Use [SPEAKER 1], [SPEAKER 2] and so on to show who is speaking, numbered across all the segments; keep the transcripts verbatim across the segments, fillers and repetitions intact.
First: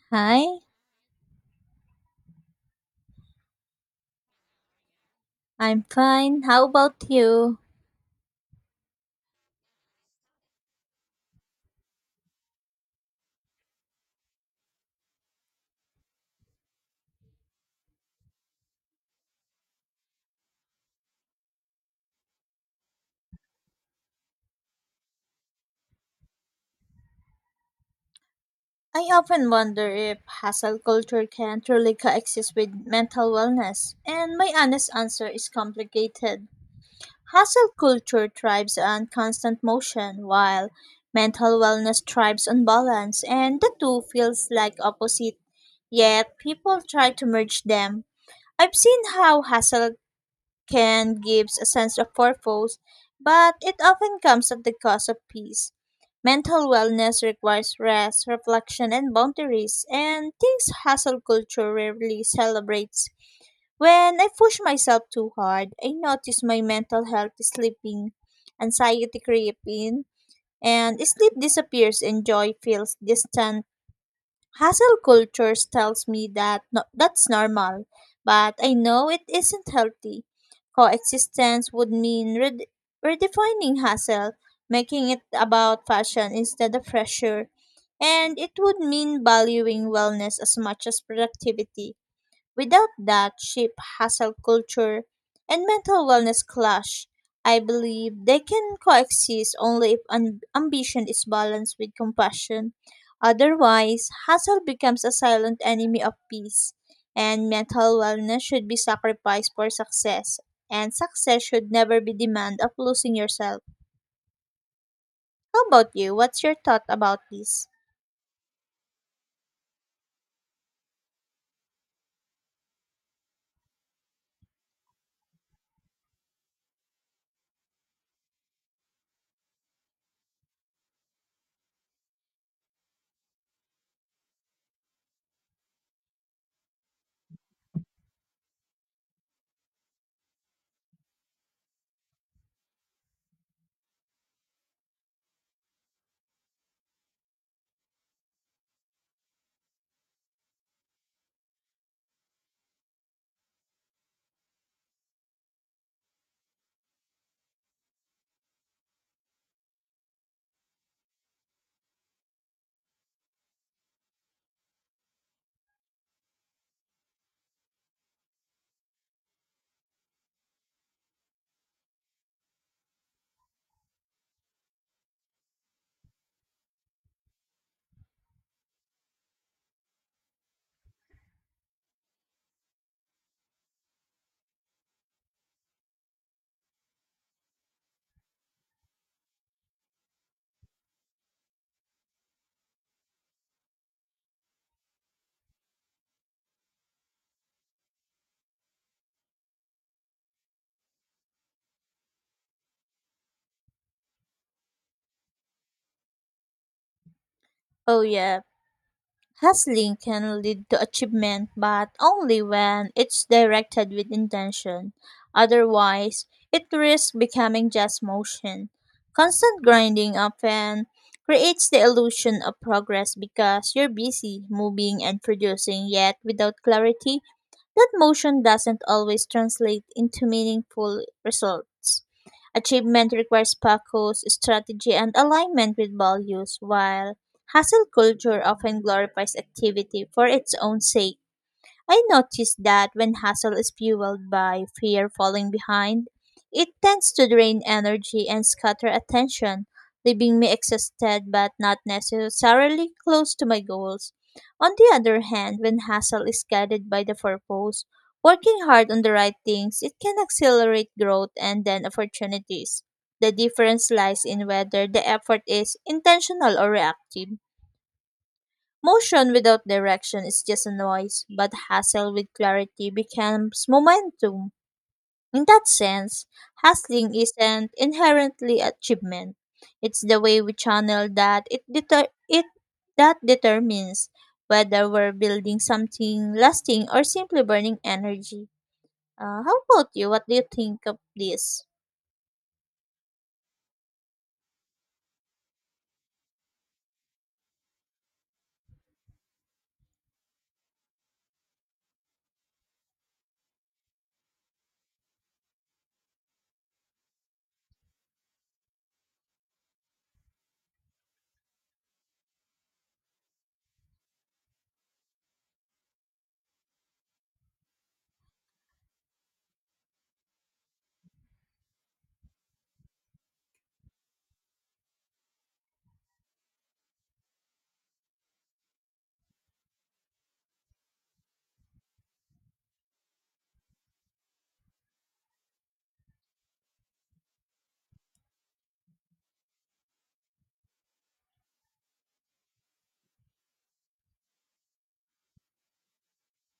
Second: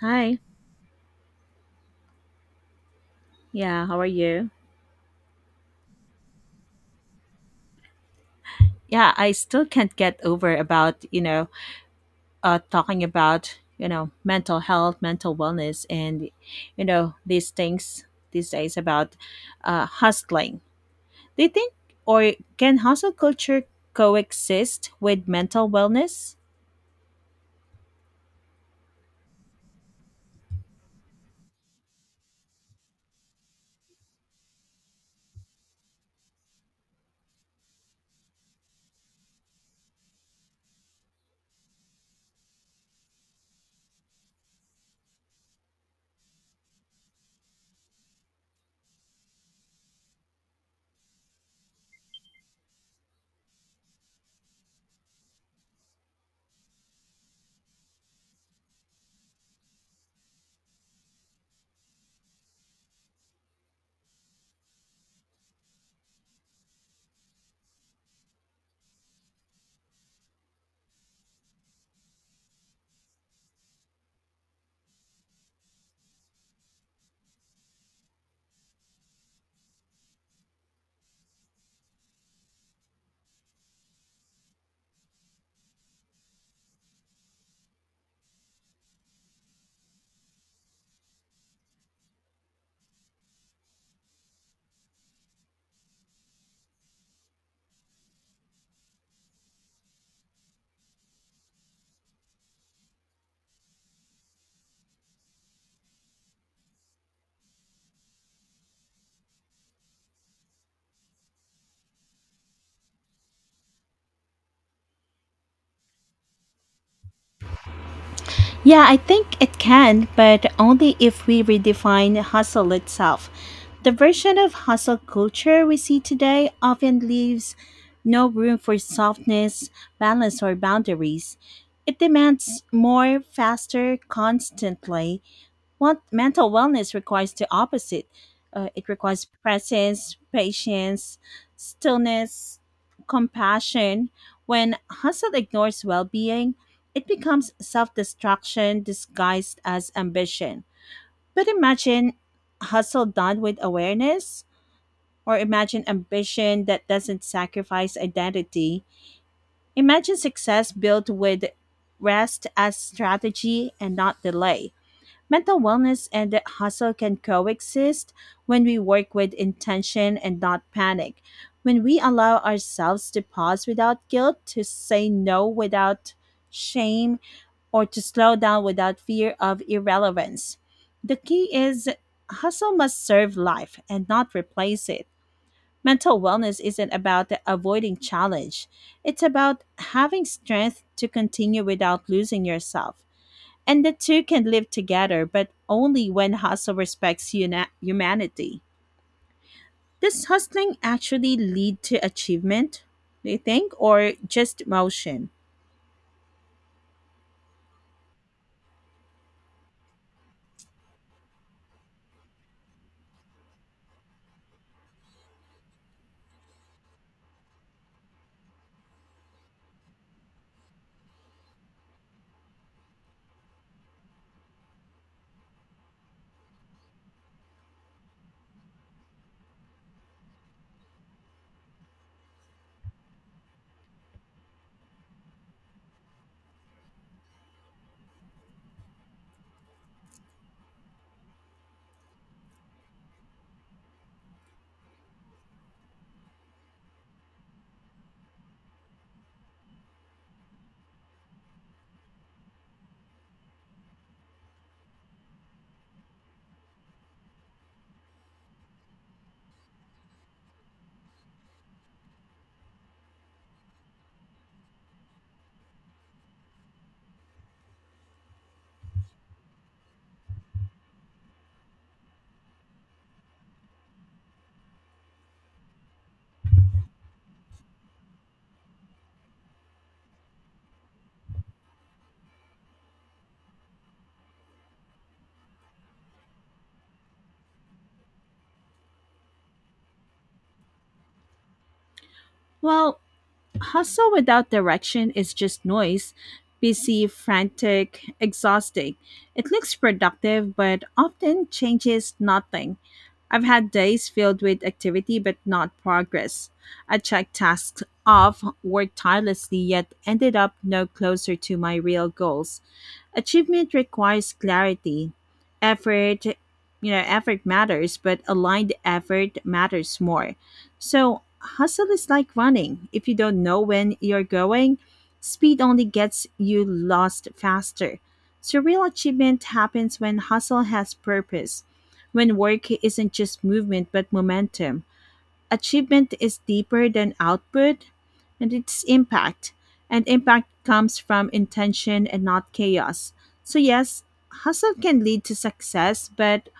[SPEAKER 1] Hi.
[SPEAKER 2] Hi,
[SPEAKER 1] Yeah, how are you?
[SPEAKER 2] I'm fine. How about you?
[SPEAKER 1] Yeah, I still can't get over about, you know, uh talking about, you know, mental health, mental wellness, and you know, these things these days about uh hustling. Do you think or can hustle culture coexist with mental wellness?
[SPEAKER 2] I often wonder if hustle culture can truly coexist with mental wellness, and my honest answer is complicated. Hustle culture thrives on constant motion, while mental wellness thrives on balance, and the two feels like opposite. Yet people try to merge them. I've seen how hustle can gives a sense of purpose, but it often comes at the cost of peace. Mental wellness requires rest, reflection, and boundaries, and things hustle culture rarely celebrates. When I push myself too hard, I notice my mental health is slipping, anxiety creep in, and sleep disappears and joy feels distant. Hustle cultures tells me that no, that's normal, but I know it isn't healthy. Coexistence would mean red- redefining hustle, making it about fashion instead of pressure, and it would mean valuing wellness as much as productivity. Without that cheap, hustle culture and mental wellness clash. I believe they can coexist only if un- ambition is balanced with compassion. Otherwise, hustle becomes a silent enemy of peace, and mental wellness should be sacrificed for success, and success should never be demand of losing yourself. How about you? What's your thought about this?
[SPEAKER 1] Yeah, I think it can, but only if we redefine hustle itself. The version of hustle culture we see today often leaves no room for softness, balance, or boundaries. It demands more, faster, constantly, what mental wellness requires the opposite. Uh, it requires presence, patience, stillness, compassion. When hustle ignores well-being, it becomes self-destruction disguised as ambition. But imagine hustle done with awareness, or imagine ambition that doesn't sacrifice identity. Imagine success built with rest as strategy and not delay. Mental wellness and hustle can coexist when we work with intention and not panic. When we allow ourselves to pause without guilt, to say no without shame, or to slow down without fear of irrelevance. The key is hustle must serve life and not replace it. Mental wellness isn't about avoiding challenge, it's about having strength to continue without losing yourself. And the two can live together, but only when hustle respects una- humanity. Does hustling actually lead to achievement, do you think, or just motion?
[SPEAKER 2] Oh, yeah. Hustling can lead to achievement, but only when it's directed with intention. Otherwise, it risks becoming just motion. Constant grinding often creates the illusion of progress because you're busy moving and producing, yet without clarity that motion doesn't always translate into meaningful results. Achievement requires focus, strategy, and alignment with values, while hustle culture often glorifies activity for its own sake. I noticed that when hustle is fueled by fear falling behind, it tends to drain energy and scatter attention, leaving me exhausted but not necessarily close to my goals. On the other hand, when hustle is guided by the purpose, working hard on the right things, it can accelerate growth and then opportunities. The difference lies in whether the effort is intentional or reactive. Motion without direction is just a noise, but hustle with clarity becomes momentum. In that sense, hustling isn't inherently achievement. It's the way we channel that it deter- it that determines whether we're building something lasting or simply burning energy. Uh, how about you? What do you think of this?
[SPEAKER 1] Well, hustle without direction is just noise, busy, frantic, exhausting. It looks productive but often changes nothing. I've had days filled with activity but not progress. I checked tasks off, worked tirelessly, yet ended up no closer to my real goals. Achievement requires clarity. Effort, you know, effort matters, but aligned effort matters more. So, hustle is like running. If you don't know when you're going, speed only gets you lost faster. So, real achievement happens when hustle has purpose, when work isn't just movement but momentum. Achievement is deeper than output and its impact, and impact comes from intention and not chaos. So, yes, hustle can lead to success, but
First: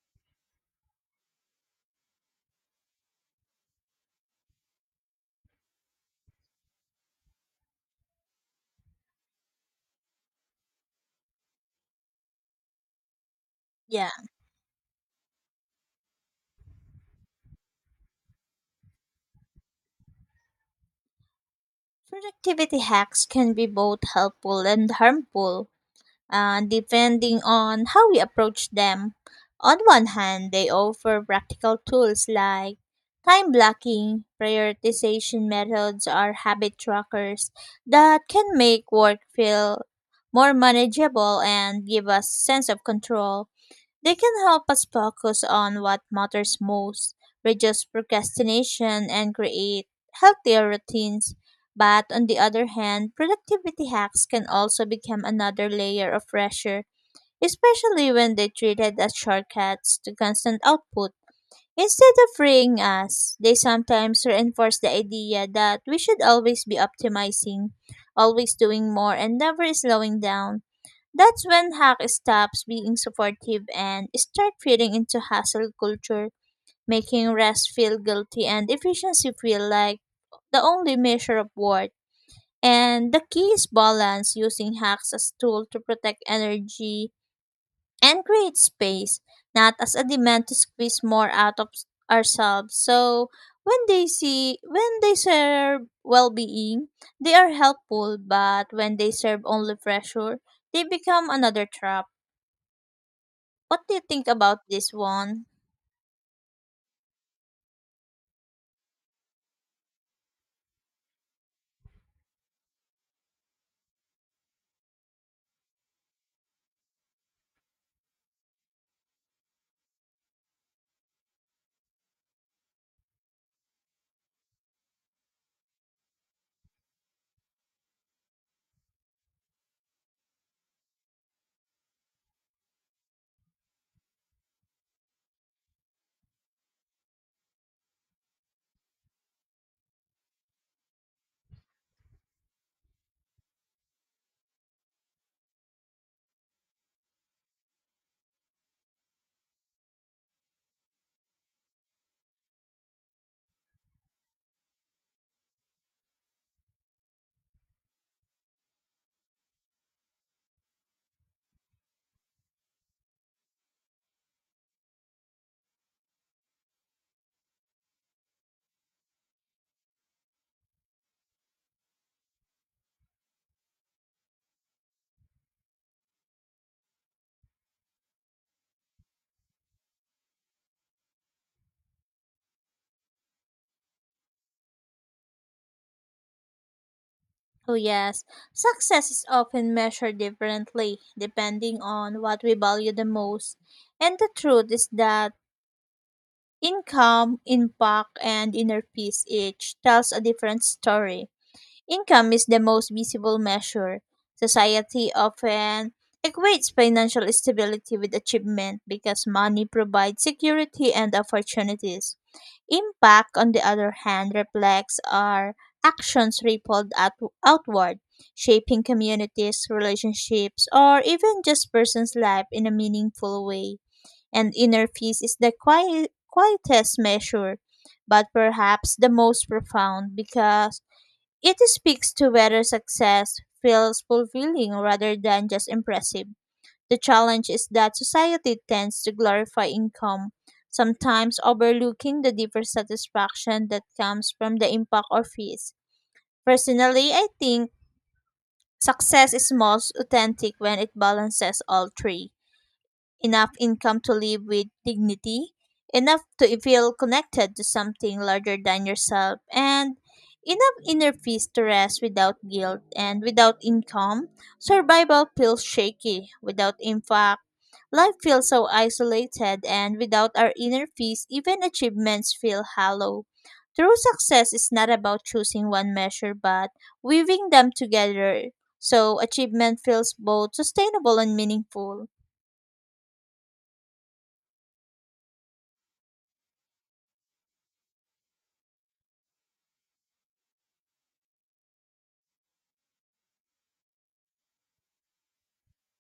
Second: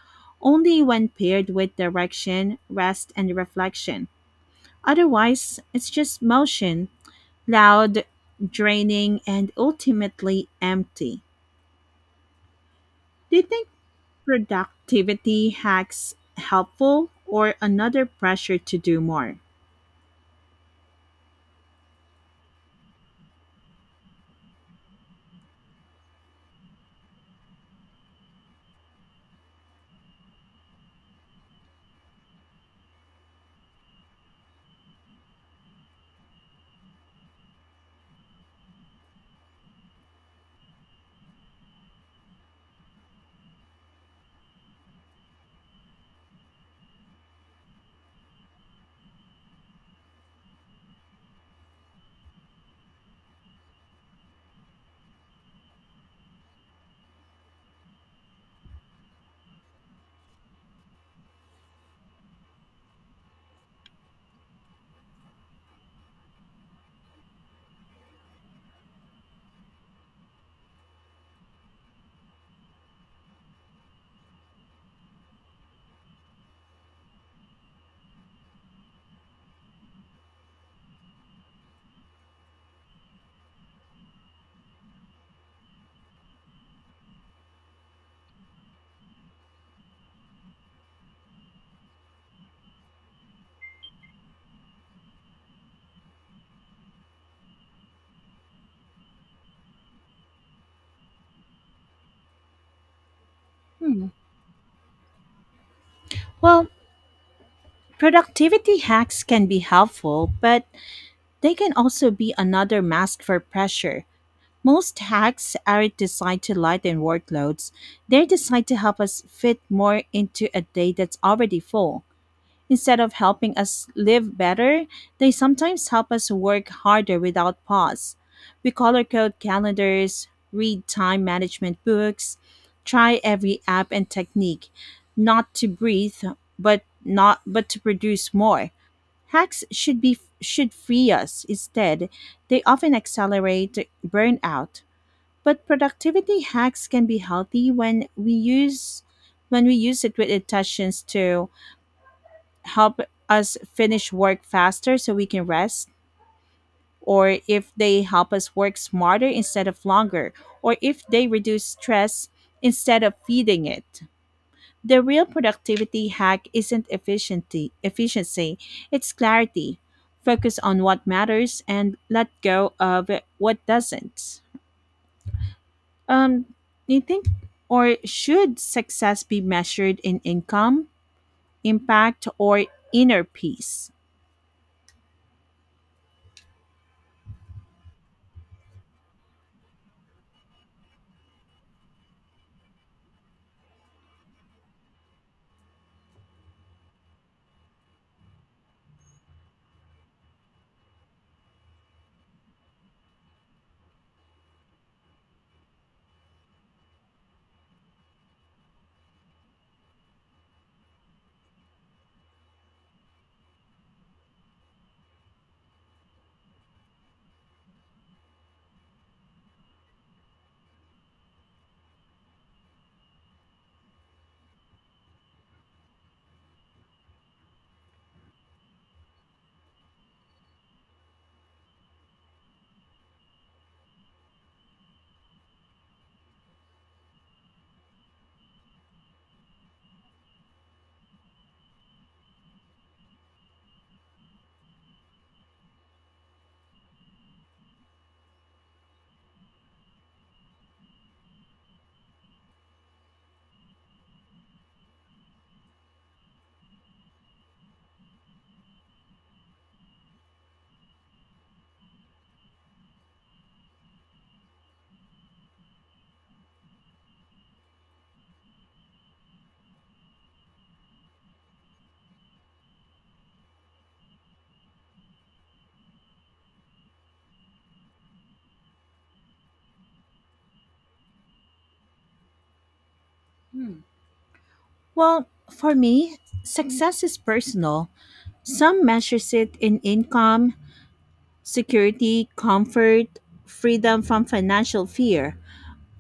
[SPEAKER 1] only when paired with direction, rest, and reflection. Otherwise, it's just motion, loud, draining, and ultimately empty. Do you think
[SPEAKER 2] Yeah.
[SPEAKER 1] productivity hacks helpful or another pressure to do more?
[SPEAKER 2] Productivity hacks can be both helpful and harmful, uh, depending on how we approach them. On one hand, they offer practical tools like time blocking, prioritization methods, or habit trackers that can make work feel more manageable and give us sense of control. They can help us focus on what matters most, reduce procrastination, and create healthier routines. But on the other hand, productivity hacks can also become another layer of pressure, especially when they're treated as shortcuts to constant output. Instead of freeing us, they sometimes reinforce the idea that we should always be optimizing, always doing more, and never slowing down. That's when hack stops being supportive and start feeding into hustle culture, making rest feel guilty and efficiency feel like the only measure of worth. And the key is balance using hacks as tool to protect energy and create space, not as a demand to squeeze more out of ourselves. So when they see when they serve well being, they are helpful, but when they serve only pressure, they become another trap. What do you
[SPEAKER 1] Hmm.
[SPEAKER 2] think about this one?
[SPEAKER 1] Well, productivity hacks can be helpful, but they can also be another mask for pressure. Most hacks aren't designed to lighten workloads. They're designed to help us fit more into a day that's already full. Instead of helping us live better, they sometimes help us work harder without pause. We color code calendars, read time management books, try every app and technique, not to breathe, but not but to produce more. Hacks should be should free us. Instead, they often accelerate burnout. But productivity hacks can be healthy when we use when we use it with intentions to help us finish work faster so we can rest, or if they help us work smarter instead of longer, or if they reduce stress instead of feeding it. The real productivity hack isn't efficiency, efficiency, it's clarity. Focus on what matters and let go of what doesn't. Um, do you think or should success be measured in income, impact, or inner peace?
[SPEAKER 2] Oh, yes. Success is often measured differently depending on what we value the most. And the truth is that income, impact, and inner peace each tells a different story. Income is the most visible measure. Society often equates financial stability with achievement because money provides security and opportunities. Impact, on the other hand, reflects our actions rippled out- outward, shaping communities, relationships, or even just person's life in a meaningful way. And inner peace is the quiet, quietest measure, but perhaps the most profound because it speaks to whether success feels fulfilling rather than just impressive. The challenge is that society tends to glorify income, sometimes overlooking the deeper satisfaction that comes from the impact or fees. Personally, I think success is most authentic when it balances all three, enough income to live with dignity, enough to feel connected to something larger than yourself, and enough inner peace to rest without guilt and without income. Survival feels shaky without impact. Life feels so isolated, and without our inner peace, even achievements feel hollow. True success is not about choosing one measure, but weaving them together so achievement feels both sustainable and meaningful.
[SPEAKER 1] Well, for me, success is personal. Some measures it in income, security, comfort, freedom from financial fear.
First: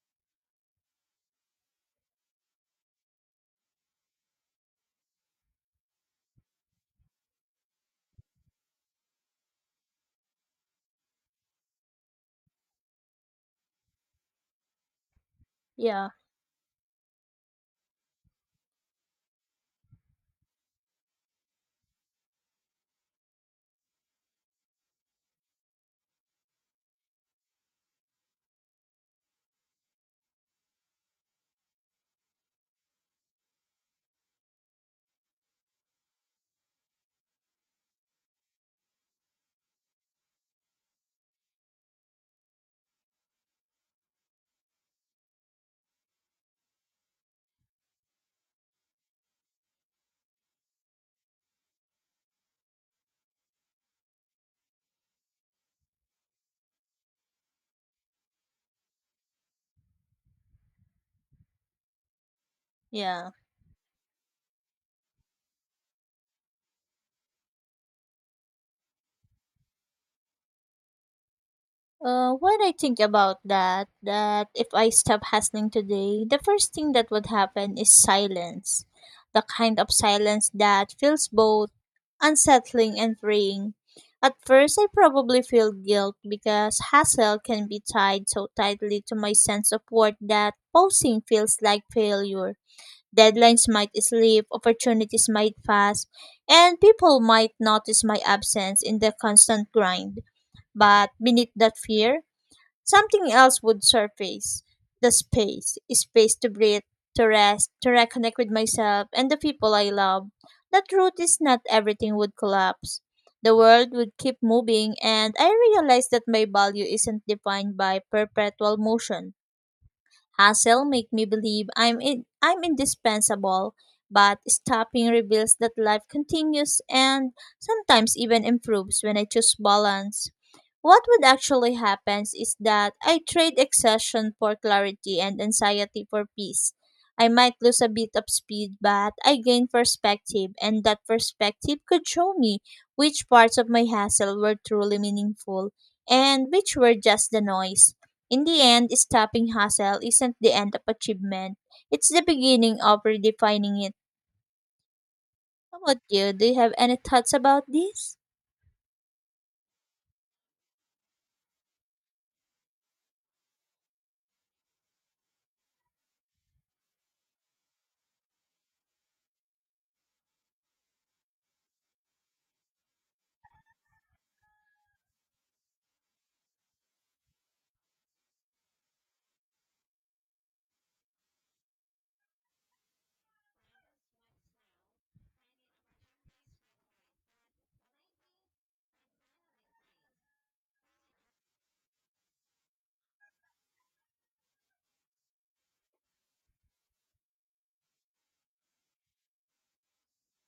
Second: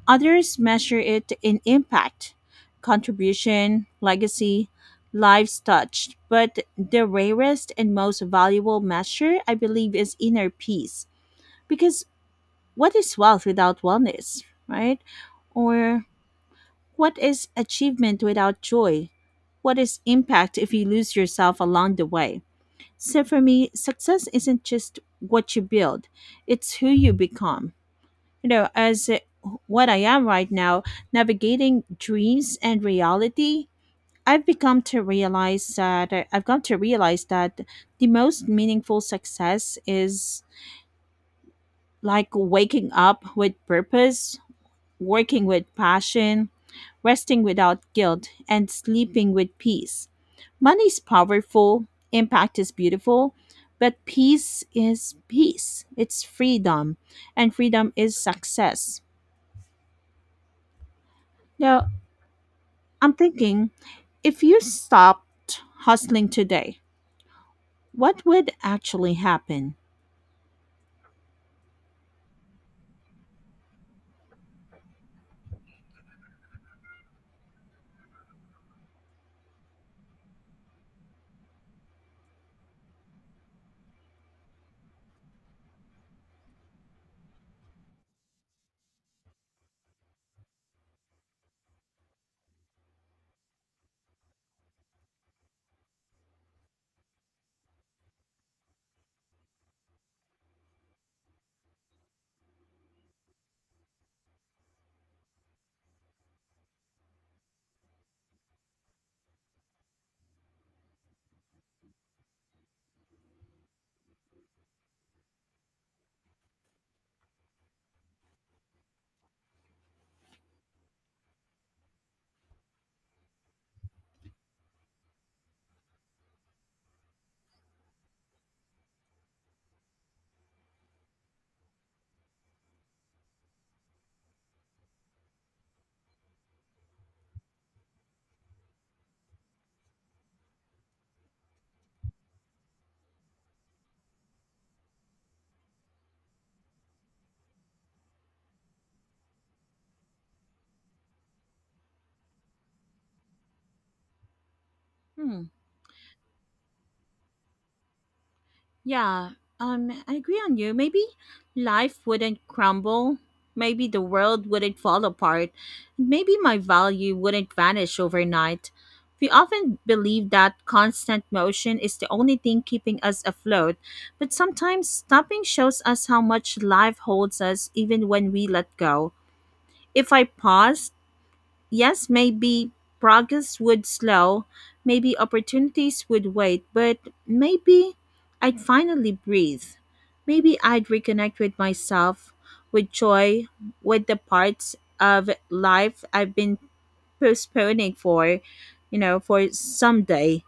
[SPEAKER 1] Others measure it in impact, contribution, legacy, lives touched. But the rarest and most valuable measure, I believe, is inner peace. Because what is wealth without wellness, right? Or
[SPEAKER 2] Yeah.
[SPEAKER 1] what is achievement without joy? What is impact if you lose yourself along the way? So for me, success isn't just what you build, it's who you become. You know, as uh, what I am right now, navigating dreams and reality, I've become to realize that uh, I've come to realize that the most meaningful success is like waking up with purpose, working with passion, resting without guilt, and sleeping with peace. Money is powerful, impact is beautiful, but peace is peace. It's freedom, and freedom is success. Now, I'm
[SPEAKER 2] Yeah.
[SPEAKER 1] thinking, if you stopped hustling today, what would actually happen?
[SPEAKER 2] Uh, what I think about that, that if I stop hustling today, the first thing that would happen is silence. The kind of silence that feels both unsettling and freeing. At first, I probably feel guilt because hustle can be tied so tightly to my sense of worth that pausing feels like failure. Deadlines might slip, opportunities might pass, and people might notice my absence in the constant grind. But beneath that fear, something else would surface, the space, space to breathe, to rest, to reconnect with myself and the people I love. That truth is not everything would collapse. The world would keep moving, and I realized that my value isn't defined by perpetual motion. Hassle make me believe I'm in, I'm indispensable, but stopping reveals that life continues and sometimes even improves when I choose balance. What would actually happen is that I trade exhaustion for clarity and anxiety for peace. I might lose a bit of speed, but I gain perspective, and that perspective could show me which parts of my hassle were truly meaningful and which were just the noise. In the end, stopping hustle isn't the end of achievement, it's the beginning of redefining it.
[SPEAKER 1] Hmm.
[SPEAKER 2] How about you? Do you have any thoughts about this?
[SPEAKER 1] Yeah, um, I agree on you. Maybe life wouldn't crumble. Maybe the world wouldn't fall apart. Maybe my value wouldn't vanish overnight. We often believe that constant motion is the only thing keeping us afloat, but sometimes stopping shows us how much life holds us even when we let go. If I paused, yes, maybe progress would slow, maybe opportunities would wait, but maybe I'd finally breathe. Maybe I'd reconnect with myself, with joy, with the parts of life I've been postponing for, you know, for someday.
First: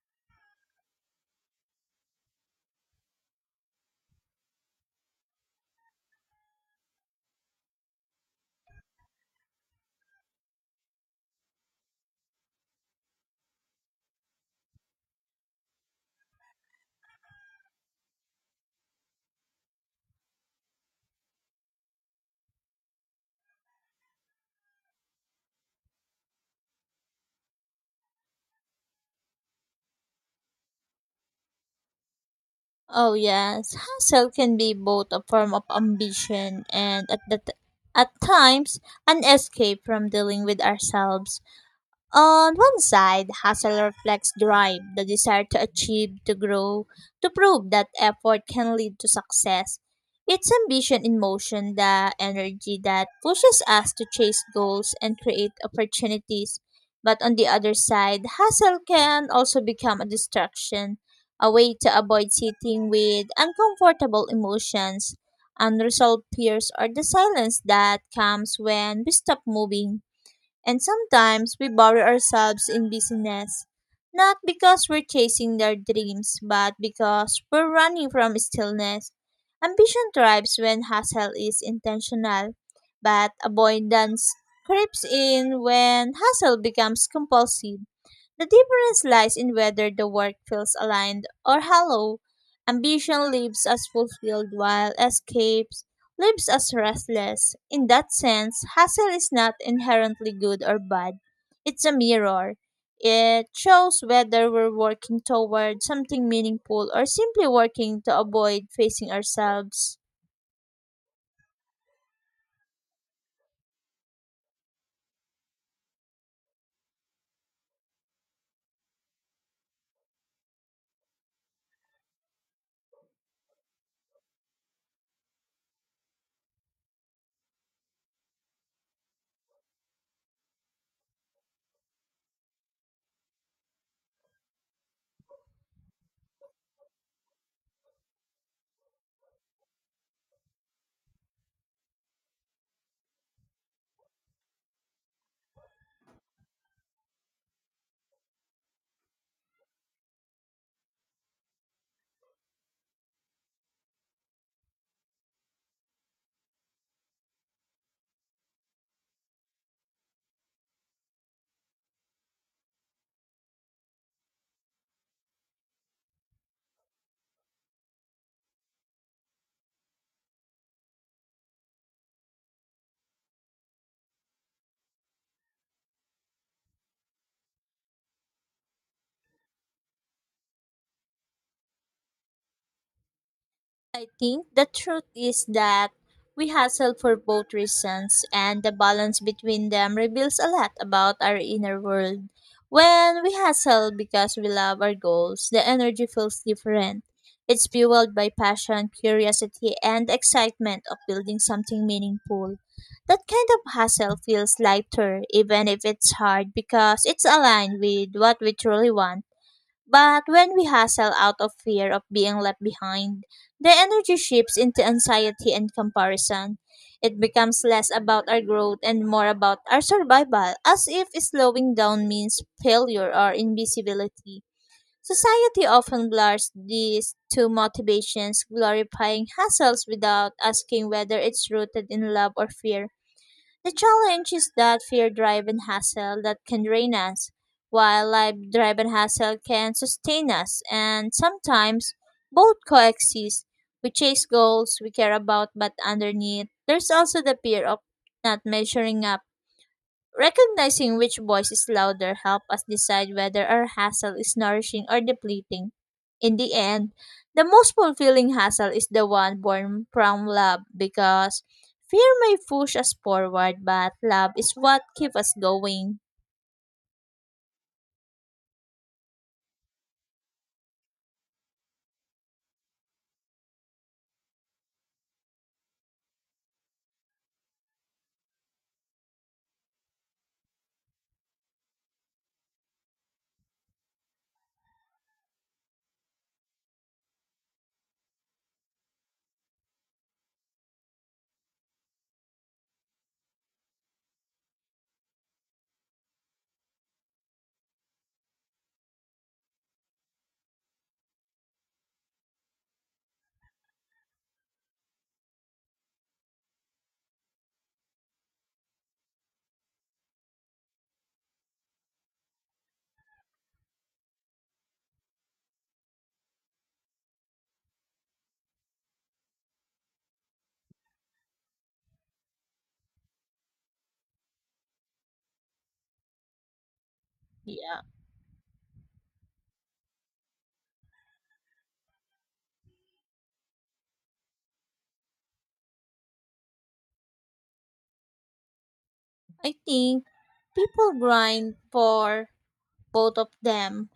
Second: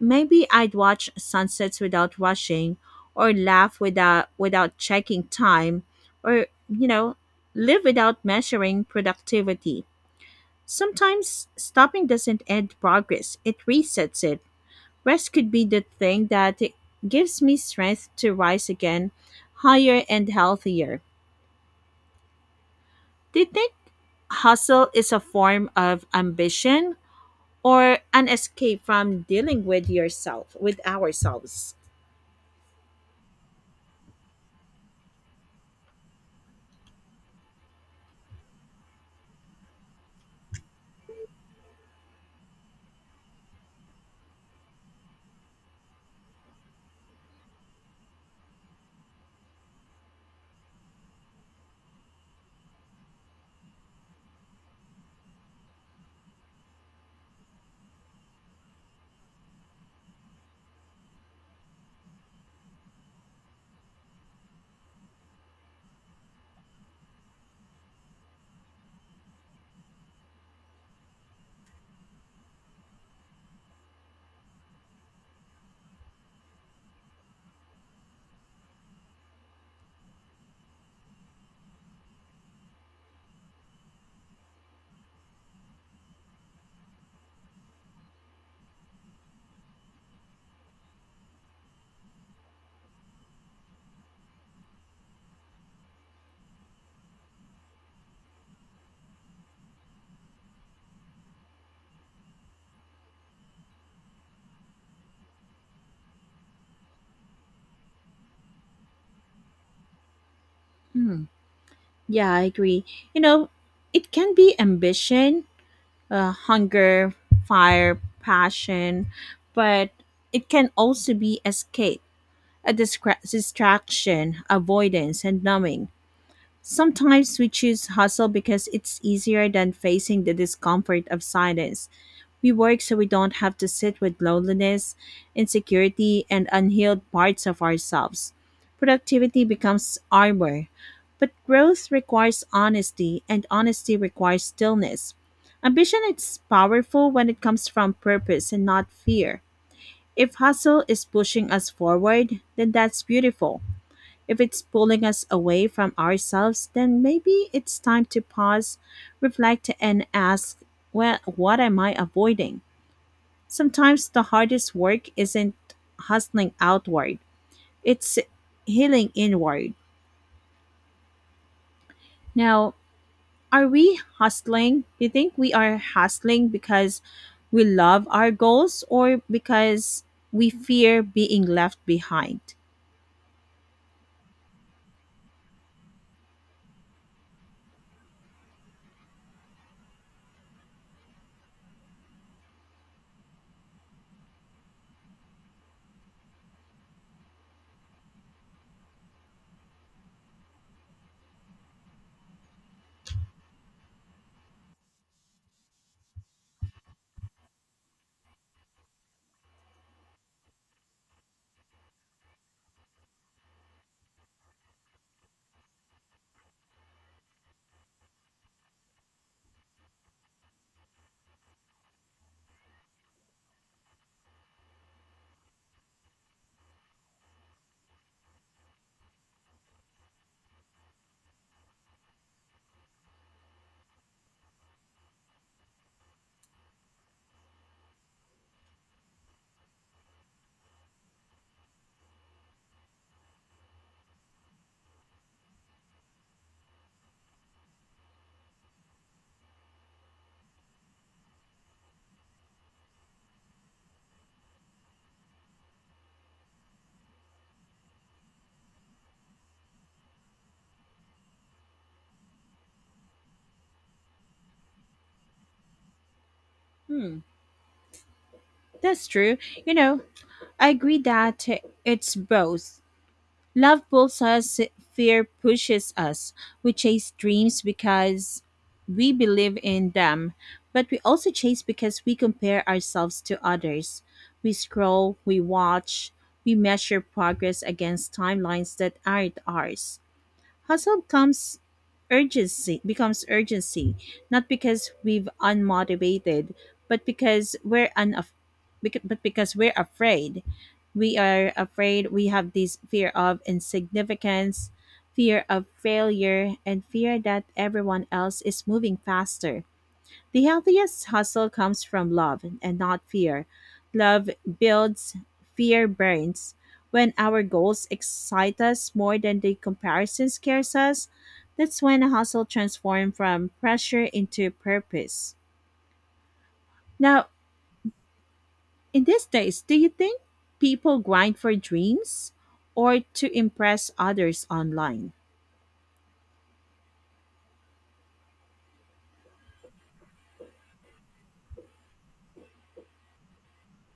[SPEAKER 1] Maybe I'd watch sunsets without rushing, or laugh without without checking time, or, you know, live without measuring productivity. Sometimes stopping doesn't end progress, it resets it. Rest could be the thing that gives me strength to rise again, higher and healthier. Do you think hustle is a form of ambition or an escape from dealing with yourself, with ourselves?
[SPEAKER 2] Oh, yes. Hustle can be both a form of ambition and, at, the t- at times, an escape from dealing with ourselves. On one side, hustle reflects drive, the desire to achieve, to grow, to prove that effort can lead to success. It's ambition in motion, the energy that pushes us to chase goals and create opportunities. But on the other side, hustle can also become a distraction, a way to avoid sitting with uncomfortable emotions, unresolved fears, or the silence that comes when we stop moving. And sometimes we bury ourselves in busyness, not because we're chasing our dreams, but because we're running from stillness. Ambition thrives when hustle is intentional, but avoidance creeps in when hustle becomes compulsive. The difference lies in whether the work feels aligned or hollow. Ambition lives as fulfilled while escapes lives as restless. In that sense, hustle is not inherently good or bad. It's a mirror. It shows whether we're working toward something meaningful or simply working to avoid facing ourselves.
[SPEAKER 1] Hmm. Yeah, I agree. You know, it can be ambition, uh, hunger, fire, passion, but it can also be escape, a distra- distraction, avoidance, and numbing. Sometimes we choose hustle because it's easier than facing the discomfort of silence. We work so we don't have to sit with loneliness, insecurity, and unhealed parts of ourselves. Productivity becomes armor, but growth requires honesty, and honesty requires stillness. Ambition is powerful when it comes from purpose and not fear. If hustle is pushing us forward, then that's beautiful. If it's pulling us away from ourselves, then maybe it's time to pause, reflect, and ask, well, what am I avoiding? Sometimes the hardest work isn't hustling outward, it's healing inward. Now, are we hustling? Do you think we are hustling because we love our goals or because we fear being left behind?
[SPEAKER 2] I think the truth is that we hustle for both reasons, and the balance between them reveals a lot about our inner world. When we hustle because we love our goals, the energy feels different. It's fueled by passion, curiosity, and the excitement of building something meaningful. That kind of hustle feels lighter, even if it's hard, because it's aligned with what we truly want. But when we hustle out of fear of being left behind, the energy shifts into anxiety and comparison. It becomes less about our growth and more about our survival, as if slowing down means failure or invisibility. Society often blurs these two motivations, glorifying hustles without asking whether it's rooted in love or fear. The challenge is that fear driven hassle that can drain us, while life driven hassle can sustain us, and sometimes both coexist. We chase goals we care about, but underneath, there's also the fear of not measuring up. Recognizing which voice is louder help us decide whether our hassle is nourishing or depleting. In the end, the most fulfilling hassle is the one born from love because fear may push us forward, but love is what keeps us going.
[SPEAKER 1] Hmm. That's true. You know, I agree that it's both. Love pulls us, fear pushes us. We chase dreams because we believe in them, but we also chase because we compare ourselves to others. We scroll, we watch, we measure progress against timelines that aren't ours. Hustle comes urgency becomes urgency, not because we've unmotivated, but because we're unaf- bec- but because we're afraid. We are afraid, we have this fear of insignificance, fear of failure, and fear that everyone else is moving faster. The healthiest hustle comes from love and not fear. Love builds, fear burns. When our goals excite us more than the comparison scares us, that's when a hustle transforms from pressure into purpose. Now,
[SPEAKER 2] Yeah.
[SPEAKER 1] in these days, do you think people grind for dreams or to impress others online?
[SPEAKER 2] I think people grind for both of them,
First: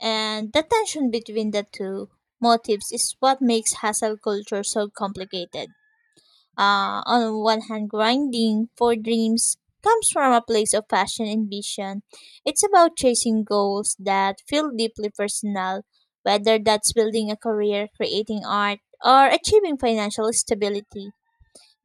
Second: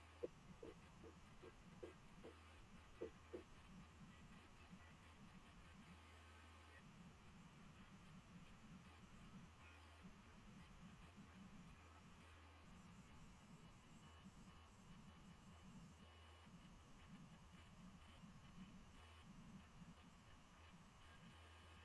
[SPEAKER 2] and the tension between the two motives is what makes hassle culture so complicated. uh, on one hand, grinding for dreams comes from a place of passion and vision. It's about chasing goals that feel deeply personal, whether that's building a career, creating art, or achieving financial stability.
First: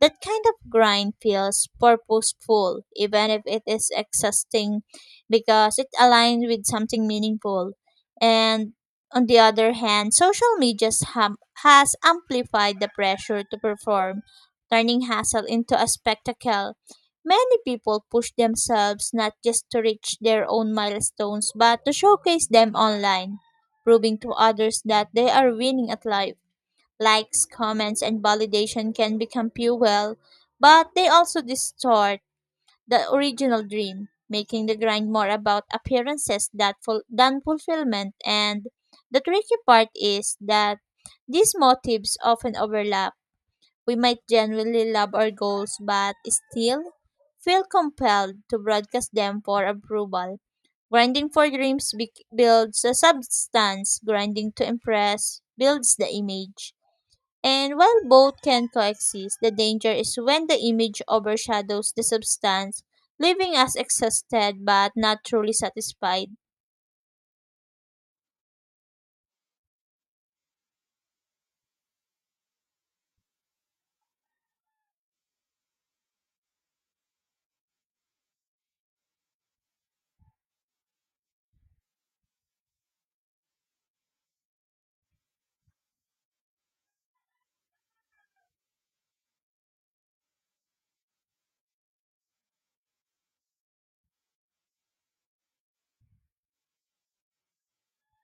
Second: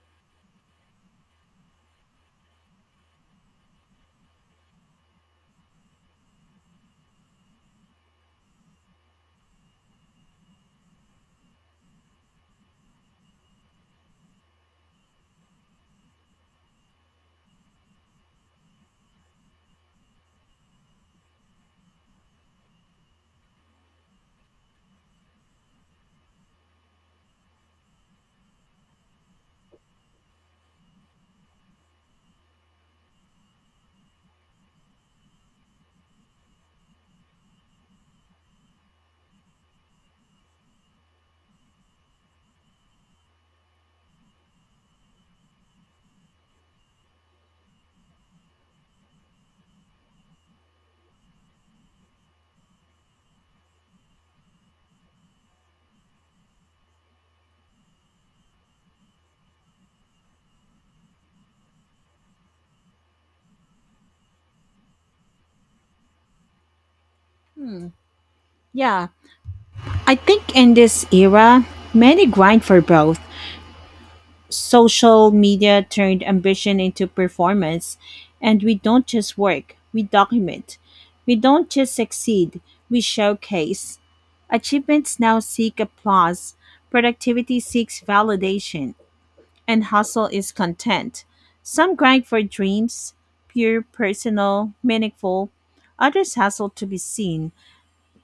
[SPEAKER 2] That kind of grind feels purposeful, even if it is exhausting, because it aligns with something meaningful. And on the other hand, social media ham- has amplified the pressure to perform, turning hustle into a spectacle. Many people push themselves not just to reach their own milestones, but to showcase them online, proving to others that they are winning at life. Likes, comments, and validation can become fuel, but they also distort the original dream, making the grind more about appearances that ful- than fulfillment. And the tricky part is that these motives often overlap. We might genuinely love our goals, but still feel compelled to broadcast them for approval. Grinding for dreams be- builds a substance, grinding to impress builds the image. And while both can coexist, the danger is when the image overshadows the substance, leaving us exhausted but not truly satisfied.
[SPEAKER 1] Yeah, I think in this era, many grind for both. Social media turned ambition into performance, and we don't just work, we document. We don't just succeed, we showcase. Achievements now seek applause, productivity seeks validation, and hustle is content. Some grind for dreams, pure, personal, meaningful, others hustle to be seen,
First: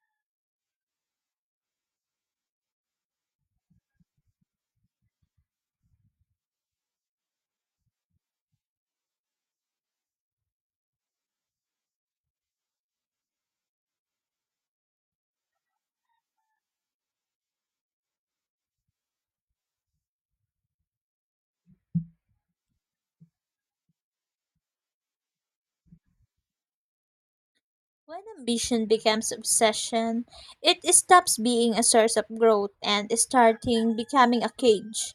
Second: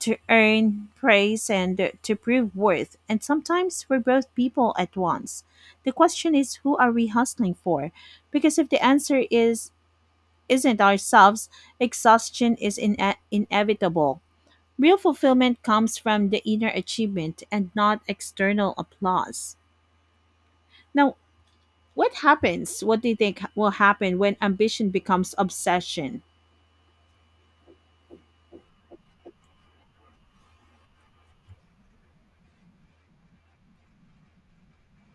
[SPEAKER 1] to earn praise and to prove worth, and sometimes for both people at once. The question is, who are we hustling for? Because if the answer is isn't ourselves, exhaustion is ine- inevitable. Real fulfillment comes from the inner achievement and not external applause. Now, what happens? What do you think will happen when ambition becomes obsession?
[SPEAKER 2] When ambition becomes obsession, it stops being a source of growth and starting becoming a cage.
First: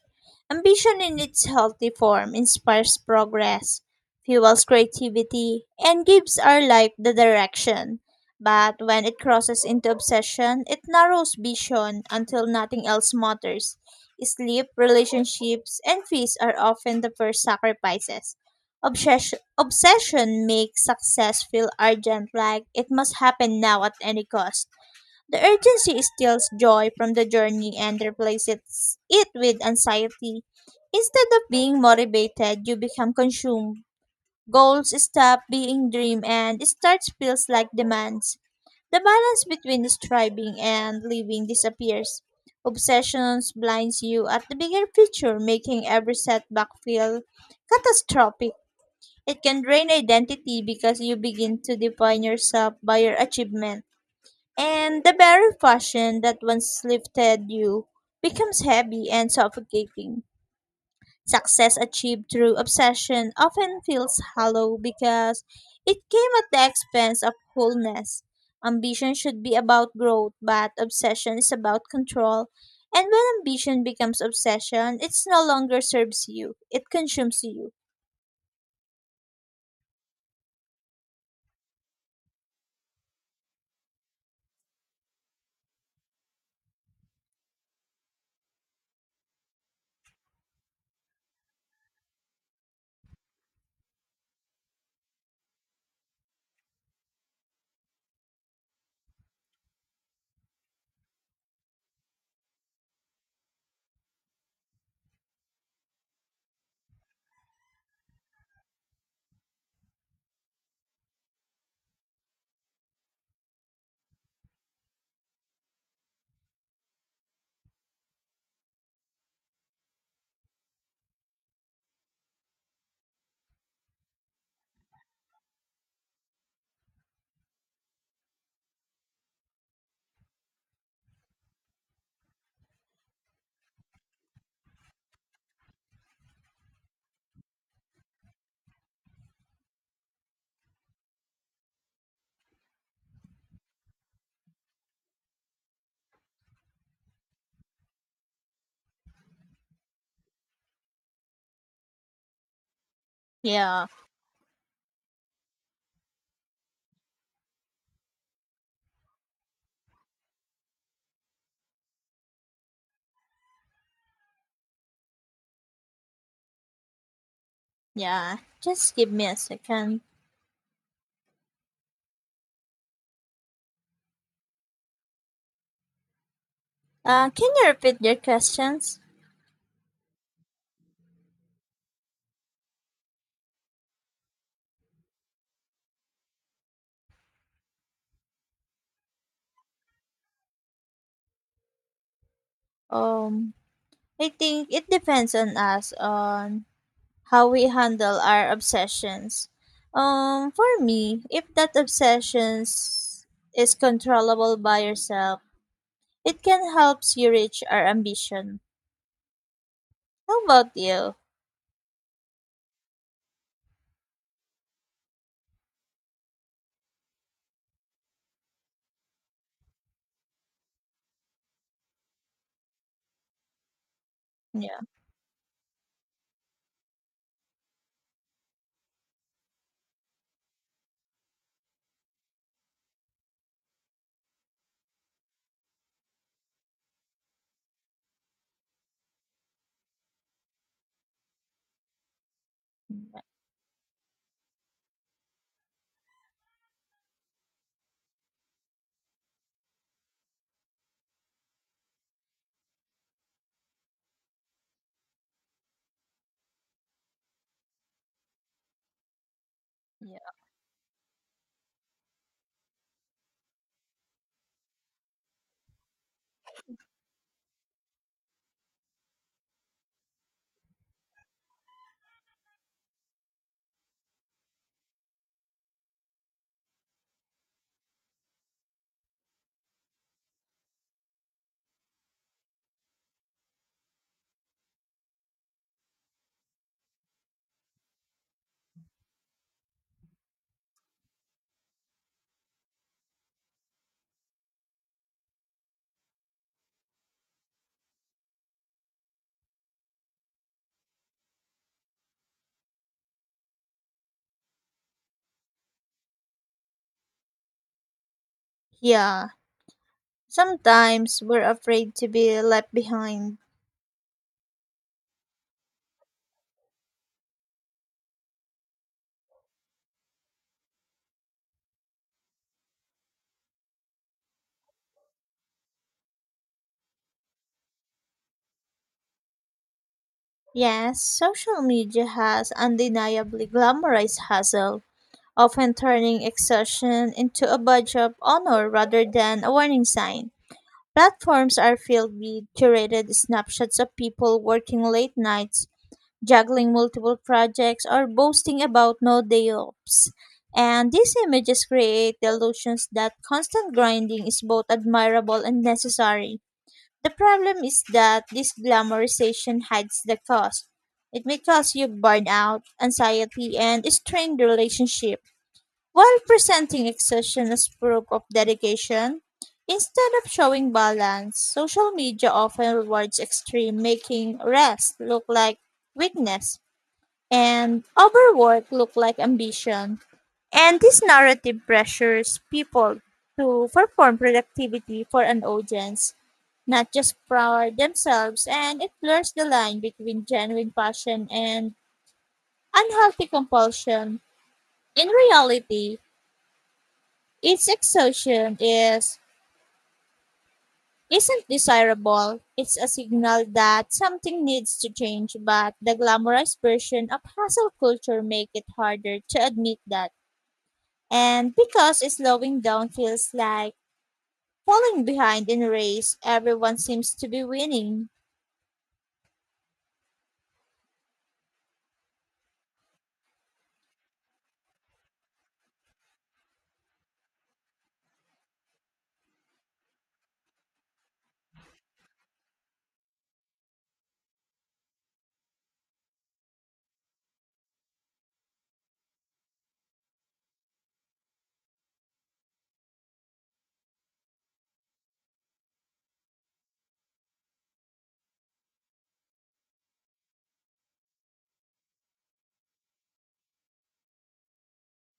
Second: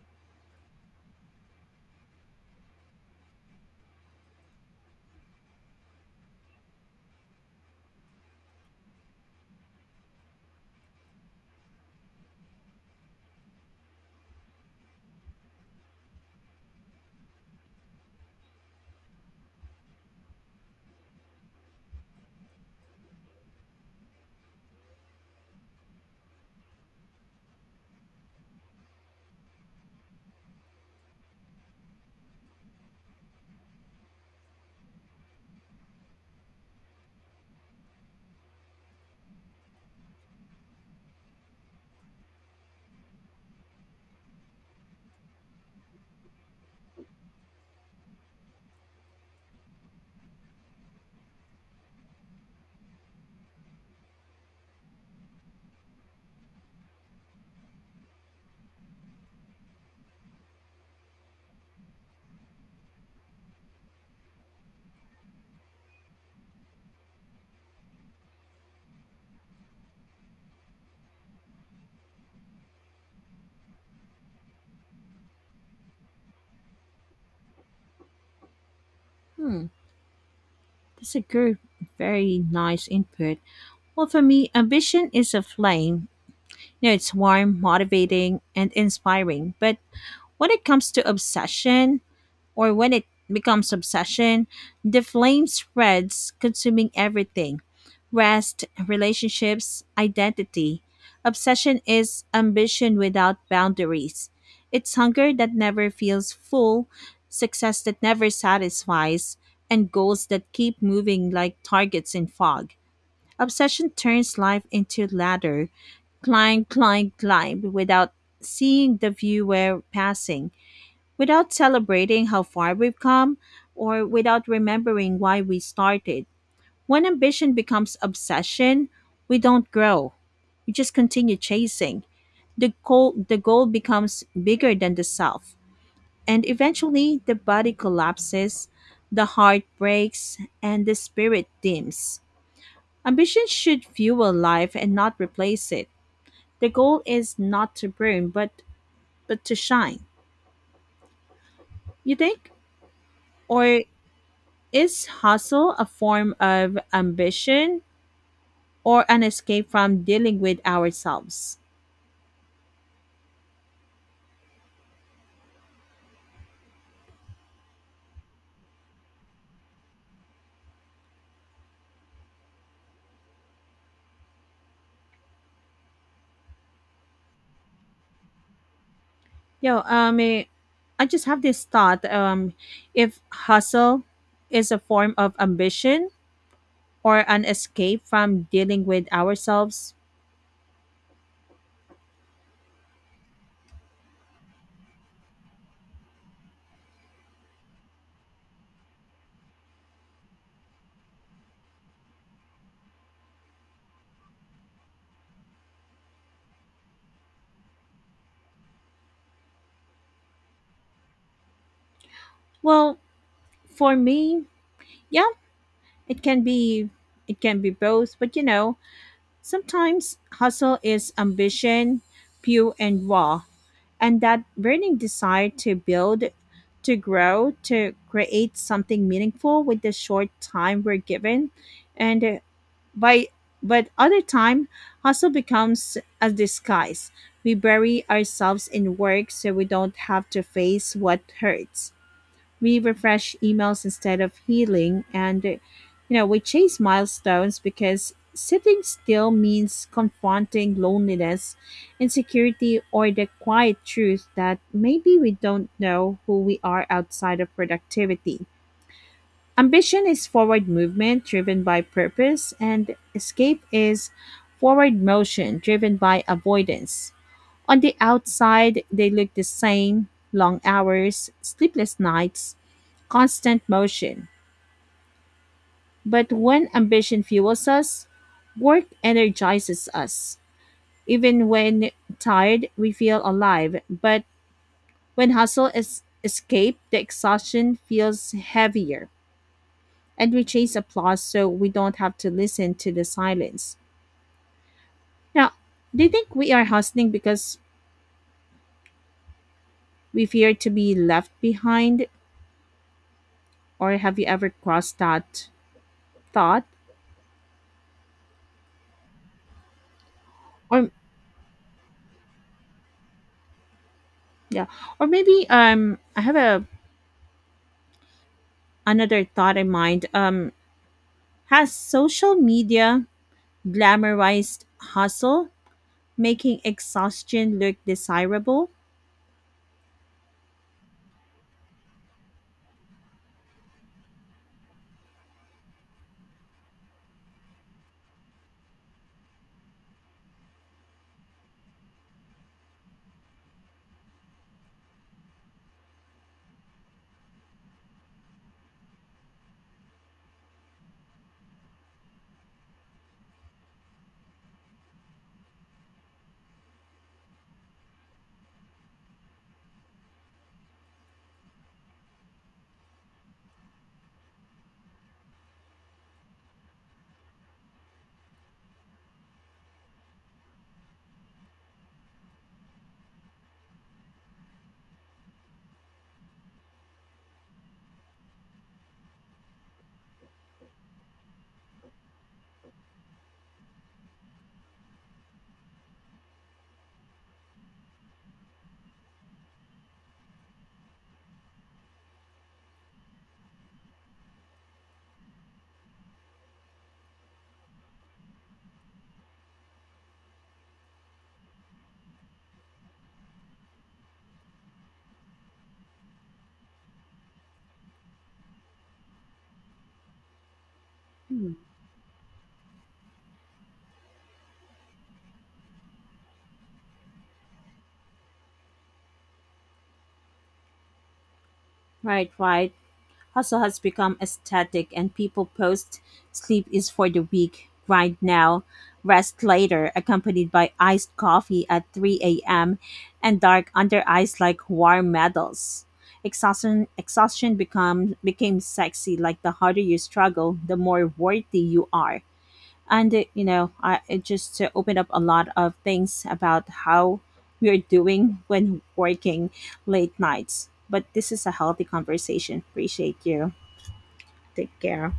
[SPEAKER 2] Ambition in its healthy form inspires progress, fuels creativity, and gives our life the direction. But when it crosses into obsession, it narrows vision until nothing else matters. Sleep, relationships, and fees are often the first sacrifices. Obsession Obsession makes success feel urgent, like it must happen now at any cost. The urgency steals joy from the journey and replaces it with anxiety. Instead of being motivated, you become consumed. Goals stop being dream and starts feels like demands. The balance between striving and living disappears. Obsessions blinds you at the bigger picture, making every setback feel catastrophic. It can drain identity because you begin to define yourself by your achievement. And the very passion that once lifted you becomes heavy and suffocating. Success achieved through obsession often feels hollow because it came at the expense of wholeness. Ambition should be about growth, but obsession is about control. And when ambition becomes obsession, it no longer serves you, it consumes you.
[SPEAKER 1] Hmm, that's a good, very nice input. Well, for me, ambition is a flame. You know, it's warm, motivating, and inspiring, but when it comes to obsession, or when it becomes obsession, the flame spreads, consuming everything, rest, relationships, identity. Obsession is ambition without boundaries. It's hunger that never feels full, success that never satisfies, and goals that keep moving like targets in fog. Obsession turns life into ladder, climb, climb, climb, without seeing the view we're passing, without celebrating how far we've come, or without remembering why we started. When ambition becomes obsession, we don't grow. We just continue chasing. The goal, the goal becomes bigger than the self. And eventually, the body collapses, the heart breaks, and the spirit dims. Ambition should fuel life and not replace it. The goal is not to burn, but, but to shine. You think? Or
[SPEAKER 2] Yeah.
[SPEAKER 1] is hustle a form of ambition or an escape from dealing with ourselves?
[SPEAKER 2] Yeah, just give me a second. Uh, can you repeat your questions?
[SPEAKER 1] Yo, um, eh, I just have this thought. Um, if hustle is a form of ambition or an escape from dealing with ourselves,
[SPEAKER 2] Um, I think it depends on us on how we handle our obsessions. Um, for me, if that obsessions is controllable by yourself, it can help you reach our ambition. How about you?
[SPEAKER 1] well, for me, yeah, it can be, it can be both. But you know, sometimes hustle is ambition, pure and raw, and that
[SPEAKER 2] Yeah.
[SPEAKER 1] burning desire to build, to grow, to create something meaningful with the short time we're given. And uh, by but other time, hustle becomes a disguise. We bury ourselves in work so we don't have to face what hurts. We refresh emails instead of healing, and uh, you know, we chase milestones because sitting still means confronting loneliness, insecurity, or the quiet truth that maybe we don't know who we are outside of productivity. Ambition
[SPEAKER 2] Yeah.
[SPEAKER 1] is forward movement driven by purpose, and escape is forward motion driven by avoidance. On the outside, they look the same, long hours, sleepless nights, constant motion. But when ambition fuels us, work energizes us. Even when tired, we feel alive. But when hustle is escaped, the exhaustion feels heavier. And we chase applause so we don't have to listen to the silence. Now, do you think we are hustling because we fear to be left behind? Or have you ever crossed that thought?
[SPEAKER 2] Yeah.
[SPEAKER 1] Or
[SPEAKER 2] Sometimes we're afraid to be left behind.
[SPEAKER 1] yeah, or maybe um I have a another thought in mind. Um has social media glamorized hustle, making exhaustion look desirable?
[SPEAKER 2] Yes, social media has undeniably glamorized hustle, often turning exhaustion into a badge of honor rather than a warning sign. Platforms are filled with curated snapshots of people working late nights, juggling multiple projects, or boasting about no day offs. And these images create the illusions that constant grinding is both admirable and necessary. The problem is that this glamorization hides the cost. It may cause you burnout, anxiety, and strained relationship while presenting exertion as proof of dedication. Instead of showing balance, social media often rewards extreme, making rest look like weakness and overwork look like ambition. And this narrative pressures people to perform productivity for an audience, not just for themselves, and it blurs the line between genuine passion and unhealthy compulsion. In reality, Its exhaustion is isn't desirable. It's a signal that something needs to change, but the glamorized version of hustle culture make it harder to admit that.
[SPEAKER 1] Hmm.
[SPEAKER 2] And because slowing down feels like falling behind in a race, everyone seems to be winning.
[SPEAKER 1] Right, right. Hustle has become aesthetic, and people post sleep is for the weak, grind now, rest later, accompanied by iced coffee at three a m and dark under eyes like war medals. Exhaustion, exhaustion become, became sexy, like the harder you struggle, the more worthy you are. And, uh, you know, I, it just uh, opened up a lot of things about how we're doing when working late nights. But this is a healthy conversation. Appreciate you. Take care.